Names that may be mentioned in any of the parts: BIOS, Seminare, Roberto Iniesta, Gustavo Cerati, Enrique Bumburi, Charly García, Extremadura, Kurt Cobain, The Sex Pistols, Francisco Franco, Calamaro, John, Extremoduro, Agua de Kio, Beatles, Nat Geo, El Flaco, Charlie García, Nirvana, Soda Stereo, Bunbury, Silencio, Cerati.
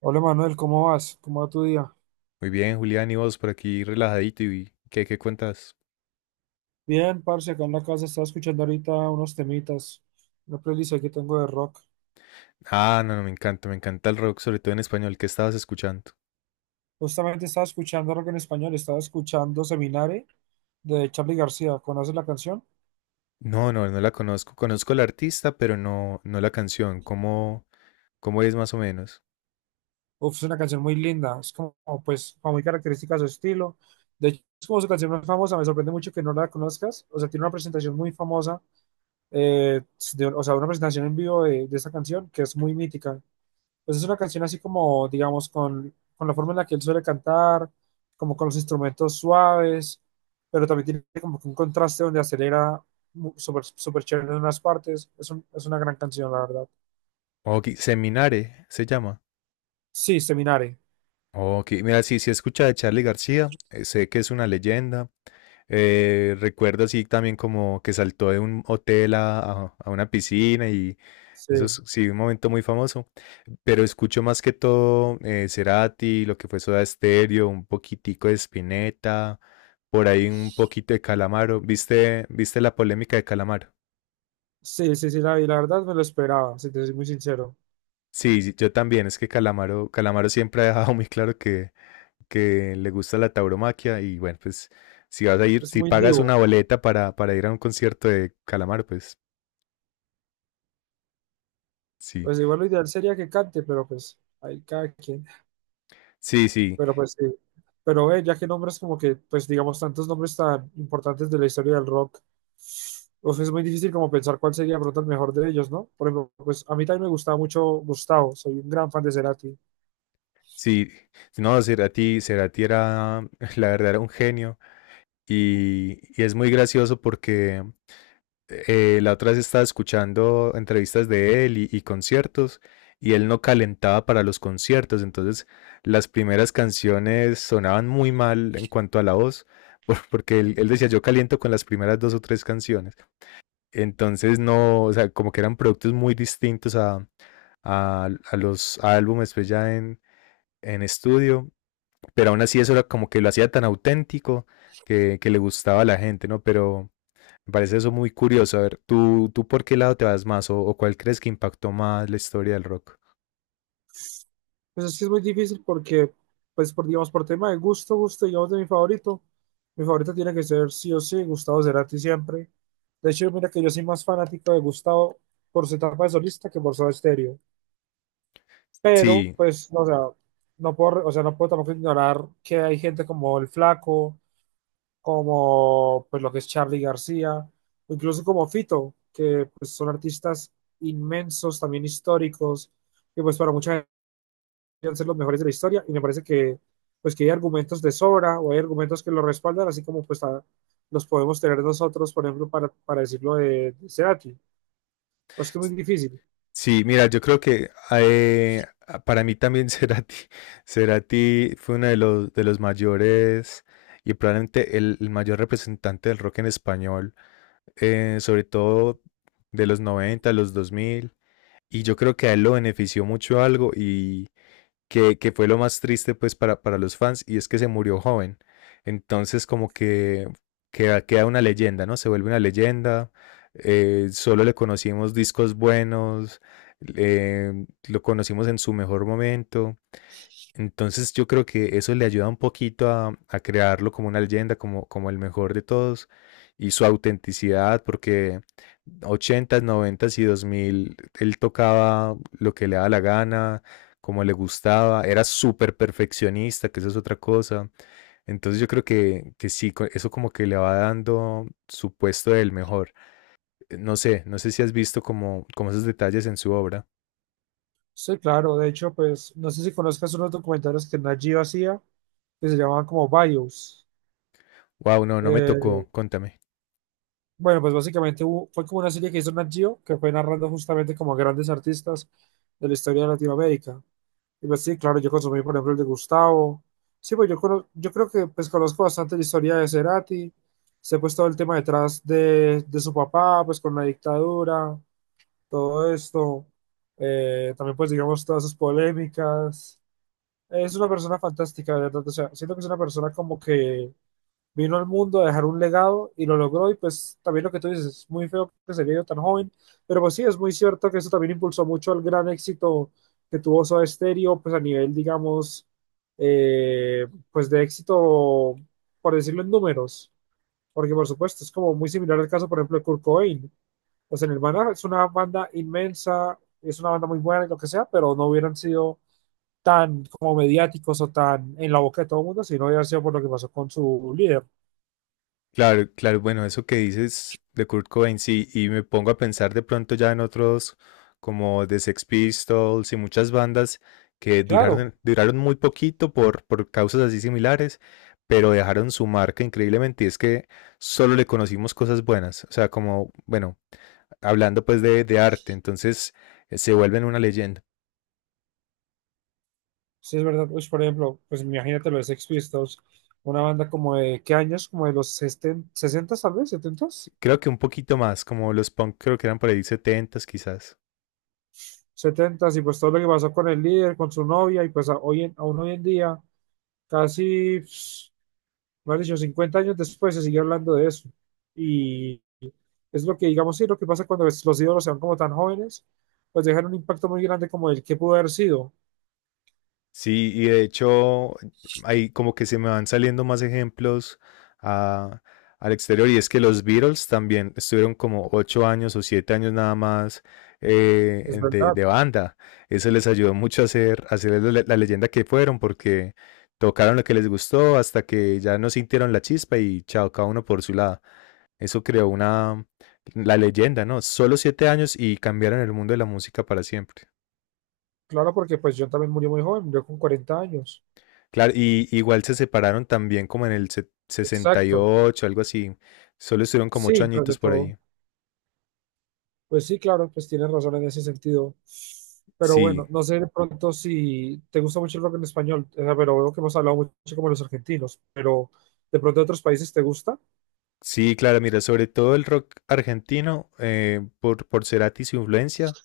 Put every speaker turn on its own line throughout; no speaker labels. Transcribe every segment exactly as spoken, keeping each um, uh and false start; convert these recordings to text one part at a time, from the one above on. Hola Manuel, ¿cómo vas? ¿Cómo va tu día?
Muy bien, Julián, y vos por aquí relajadito y ¿qué, qué cuentas?
Bien, parce, acá en la casa estaba escuchando ahorita unos temitas, una playlist ahí que tengo de rock.
Ah, no, no, me encanta, me encanta el rock, sobre todo en español. ¿Qué estabas escuchando?
Justamente estaba escuchando rock en español, estaba escuchando Seminare de Charly García. ¿Conoces la canción?
No, no, no la conozco. Conozco la artista, pero no, no la canción. ¿Cómo, cómo es más o menos?
Uf, es una canción muy linda, es como, pues, como muy característica de su estilo. De hecho, es como su canción más famosa, me sorprende mucho que no la conozcas. O sea, tiene una presentación muy famosa, eh, de- o sea, una presentación en vivo de, de esta canción que es muy mítica. Pues es una canción así como, digamos, con, con la forma en la que él suele cantar, como con los instrumentos suaves, pero también tiene como que un contraste donde acelera mu- súper súper chévere en unas partes. Es, un- es una gran canción, la verdad.
Ok, Seminare se llama.
Sí, Seminare.
Ok, mira, sí, sí escucha de Charlie García, eh, sé que es una leyenda. Eh, recuerdo así también como que saltó de un hotel a, a- a una piscina y Eso
Sí,
es, sí, un momento muy famoso. Pero escucho más que todo eh, Cerati, lo que fue Soda Stereo, un poquitico de Spinetta, por ahí un poquito de Calamaro. ¿Viste, viste la polémica de Calamaro?
sí, sí, sí, la vi. La verdad me lo esperaba, si te soy muy sincero.
Sí, sí, yo también. Es que Calamaro, Calamaro siempre ha dejado muy claro que, que le gusta la tauromaquia. Y bueno, pues si vas a ir,
Es
si
muy
pagas
divo.
una boleta para, para ir a un concierto de Calamaro, pues sí.
Pues igual lo ideal sería que cante, pero pues ahí cada quien.
Sí, sí,
Pero pues sí. Pero eh, ya que nombres como que, pues digamos, tantos nombres tan importantes de la historia del rock, pues es muy difícil como pensar cuál sería de pronto el mejor de ellos, ¿no? Por ejemplo, pues a mí también me gustaba mucho Gustavo, soy un gran fan de Cerati.
sí. No, Cerati, Cerati era, la verdad, era un genio. Y, y es muy gracioso porque eh, la otra vez estaba escuchando entrevistas de él y, y conciertos y él no calentaba para los conciertos, entonces las primeras canciones sonaban muy mal en cuanto a la voz, por- porque él, él decía yo caliento con las primeras dos o tres canciones, entonces no, o sea, como que eran productos muy distintos a, a- a los álbumes pues ya en, en estudio, pero aún así eso era como que lo hacía tan auténtico que, que le gustaba a la gente, ¿no? Pero me parece eso muy curioso. A ver, ¿tú, tú por qué lado te vas más o, o cuál crees que impactó más la historia del rock?
Pues es que es muy difícil porque, pues por, digamos, por tema de gusto, gusto, digamos, de mi favorito, mi favorito tiene que ser sí o sí Gustavo Cerati siempre. De hecho, mira que yo soy más fanático de Gustavo por su etapa de solista que por su estéreo, pero
Sí,
pues, no, o sea, no puedo, o sea, no puedo tampoco ignorar que hay gente como El Flaco, como pues lo que es Charly García, o incluso como Fito, que pues son artistas inmensos, también históricos, que pues para mucha gente deben ser los mejores de la historia, y me parece que pues que hay argumentos de sobra, o hay argumentos que lo respaldan, así como pues a- los podemos tener nosotros, por ejemplo, para, para decirlo de, de Cerati. Pues que es muy difícil.
sí, mira, yo creo que eh, para mí también Cerati, Cerati fue uno de los, de los mayores y probablemente el, el mayor representante del rock en español, eh, sobre todo de los noventa los dos mil Y yo creo que a él lo benefició mucho algo y, que, que fue lo más triste pues para, para los fans y es que se murió joven. Entonces como que queda, queda una leyenda, ¿no? Se vuelve una leyenda, eh, solo le conocimos discos buenos, eh, lo conocimos en su mejor momento entonces yo creo que eso le ayuda un poquito a, a crearlo como una leyenda, como, como el mejor de todos y su autenticidad, porque ochentas, noventas y dos mil él tocaba lo que le daba la gana, como le gustaba, era súper perfeccionista, que eso es otra cosa. Entonces yo creo que, que sí, co- eso como que le va dando su puesto del mejor. No sé, no sé si has visto como, como esos detalles en su obra.
Sí, claro, de hecho, pues no sé si conozcas unos documentales que Nat Geo hacía, que se llamaban como BIOS.
Wow, no, no me
Eh,
tocó, contame.
bueno, pues básicamente hubo- fue como una serie que hizo Nat Geo, que fue narrando justamente como grandes artistas de la historia de Latinoamérica. Y pues sí, claro, yo consumí, por ejemplo, el de Gustavo. Sí, pues yo, cono- yo creo que pues conozco bastante la historia de Cerati, sé pues todo el tema detrás de, de su papá, pues con la dictadura, todo esto. Eh, también pues digamos todas sus polémicas. Es una persona fantástica, de verdad. O sea, siento que es una persona como que vino al mundo a dejar un legado y lo logró. Y pues también lo que tú dices, es muy feo que se haya ido tan joven. Pero pues sí, es muy cierto que eso también impulsó mucho el gran éxito que tuvo Soda Stereo, pues a nivel, digamos, eh, pues de éxito, por decirlo en números. Porque por supuesto, es como muy similar al caso, por ejemplo, de Kurt Cobain. O sea, Nirvana es una banda inmensa, es una banda muy buena y lo que sea, pero no hubieran sido tan como mediáticos o tan en la boca de todo el mundo, sino ya sido por lo que pasó con su líder.
Claro, claro, bueno, eso que dices de Kurt Cobain, sí, y me pongo a pensar de pronto ya en otros como The Sex Pistols y muchas bandas que
Claro,
duraron, duraron muy poquito por, por causas así similares, pero dejaron su marca increíblemente y es que solo le conocimos cosas buenas, o sea, como, bueno, hablando pues de, de arte, entonces eh, se vuelven una leyenda.
sí es verdad. Uy, por ejemplo, pues imagínate lo de Sex Pistols, una banda como de, ¿qué años? Como de los sesenta, sesenta tal vez, setenta,
Creo que un poquito más, como los punk creo que eran por ahí setentas quizás.
setenta, y pues todo lo que pasó con el líder, con su novia, y pues a- hoy en- aún hoy en día, casi, pss, más dicho, cincuenta años después se sigue hablando de eso. Y es lo que, digamos, sí, lo que pasa cuando los ídolos sean como tan jóvenes, pues dejan un impacto muy grande como el que pudo haber sido.
Sí, y de hecho, ahí como que se me van saliendo más ejemplos a- al exterior. Y es que los Beatles también estuvieron como ocho años o siete años nada más
Es
eh, de,
verdad.
de banda. Eso les ayudó mucho a ser, a ser la, la leyenda que fueron, porque tocaron lo que les gustó hasta que ya no sintieron la chispa y chao, cada uno por su lado. Eso creó una, la leyenda, ¿no? Solo siete años y cambiaron el mundo de la música para siempre.
Claro, porque pues John también murió muy joven, murió con cuarenta años.
Claro, y igual se separaron también como en el se-
Exacto.
sesenta y ocho, algo así. Solo estuvieron como ocho
Sí, tras de
añitos por
todo.
ahí.
Pues sí, claro, pues tienes razón en ese sentido. Pero
Sí,
bueno, no sé de pronto si te gusta mucho el rock en español, eh, pero veo que hemos hablado mucho como los argentinos, pero de pronto de otros países te gusta.
sí, claro, mira, sobre todo el rock argentino, eh, por, por Cerati y su influencia,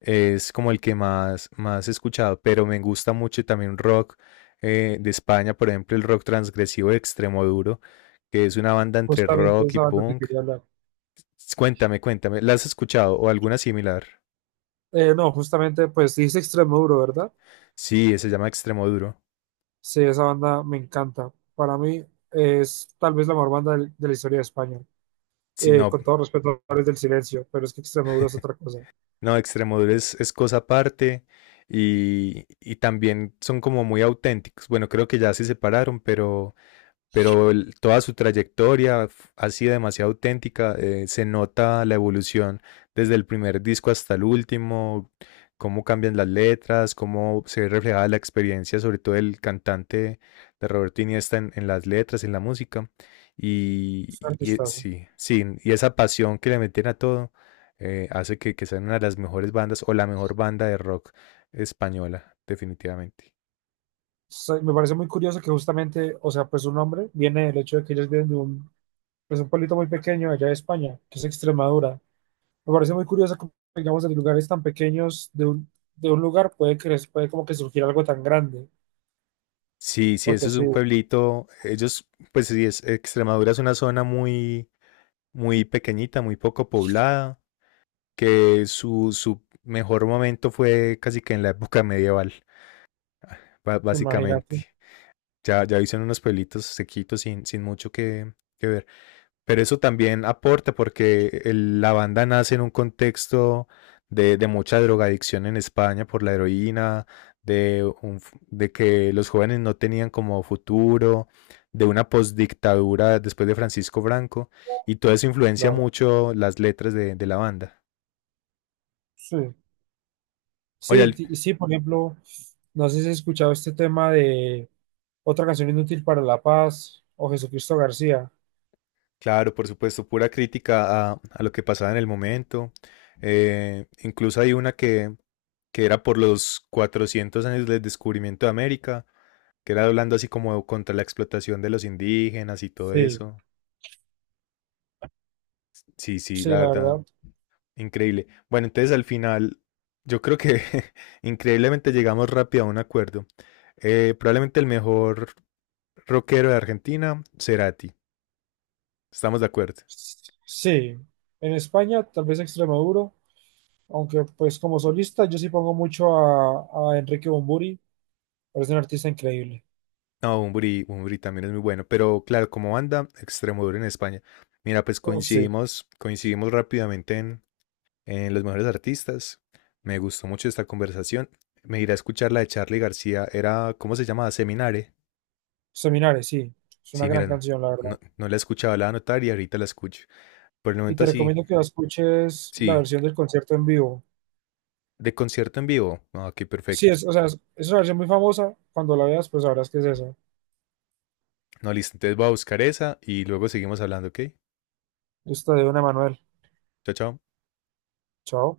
es como el que más, más he escuchado, pero me gusta mucho también rock eh, de España, por ejemplo, el rock transgresivo de Extremoduro, que es una banda entre
Justamente
rock y
esa banda te
punk.
quería hablar.
Cuéntame, cuéntame, ¿la has escuchado o alguna similar?
Eh, no, justamente, pues dice Extremoduro, ¿verdad?
Sí, se llama Extremoduro.
Sí, esa banda me encanta. Para mí es tal vez la mejor banda del- de la historia de España.
Sí,
Eh,
no,
con todo respeto a los del Silencio, pero es que Extremoduro es otra cosa.
No, Extremoduro es, es cosa aparte y, y también son como muy auténticos. Bueno, creo que ya se separaron, pero pero el- toda su trayectoria f- ha sido demasiado auténtica. eh, se nota la evolución desde el primer disco hasta el último, cómo cambian las letras, cómo se ve reflejada la experiencia, sobre todo el cantante de Roberto Iniesta en, en las letras, en la música. Y,
Es un
y- y
artistazo.
sí, sí, y esa pasión que le meten a todo eh, hace que, que sean una de las mejores bandas o la mejor banda de rock española, definitivamente.
Soy- Me parece muy curioso que justamente, o sea, pues su nombre viene del hecho de que ellos vienen de un, pues un pueblito muy pequeño allá de España, que es Extremadura. Me parece muy curioso que, digamos, de lugares tan pequeños de un, de un lugar puede cre- puede como que surgir algo tan grande,
Sí, sí, eso
porque
es
sí,
un pueblito. Ellos, pues sí, es, Extremadura es una zona muy, muy pequeñita, muy poco poblada, que su, su mejor momento fue casi que en la época medieval, ba-
imagínate,
básicamente. Ya, ya hicieron unos pueblitos sequitos sin, sin mucho que, que ver. Pero eso también aporta porque el- la banda nace en un contexto de, de mucha drogadicción en España por la heroína, de, un f- de que los jóvenes no tenían como futuro, de una postdictadura después de Francisco Franco, y todo eso influencia
claro.
mucho las letras de, de la banda.
Sí,
Oye,
sí,
al-
ti- sí, por ejemplo, no sé si has escuchado este tema de otra canción inútil para la paz o Jesucristo García.
Claro, por supuesto, pura crítica a, a lo que pasaba en el momento. Eh, incluso hay una que, que era por los cuatrocientos años del descubrimiento de América, que era hablando así como contra la explotación de los indígenas y todo
Sí,
eso. Sí, sí,
sí,
la
la
verdad,
verdad.
increíble. Bueno, entonces al final, yo creo que increíblemente llegamos rápido a un acuerdo. Eh, probablemente el mejor rockero de Argentina, Cerati. Estamos de acuerdo.
Sí, en España tal vez Extremoduro, aunque pues como solista yo sí pongo mucho a, a Enrique Bumburi, es un artista increíble.
No, Bunbury, Bunbury también es muy bueno, pero claro, como banda, Extremoduro en España. Mira, pues
Uf, sí,
coincidimos, coincidimos rápidamente en, en los mejores artistas. Me gustó mucho esta conversación. Me iré a escuchar la de Charlie García. Era, ¿cómo se llamaba? Seminare.
Seminares, sí, es una
Sí,
gran
miran,
canción, la verdad.
no, no la escuchaba, la voy a anotar y ahorita la escucho. Por el
Y
momento
te
así,
recomiendo que la escuches la
sí.
versión del concierto en vivo.
De concierto en vivo. Ah, qué
Sí,
perfecto.
es, o sea, es, es una versión muy famosa, cuando la veas pues sabrás que es esa.
No, listo. Entonces voy a buscar esa y luego seguimos hablando, ¿ok?
Esta de Don Emanuel,
Chao, chao.
chao.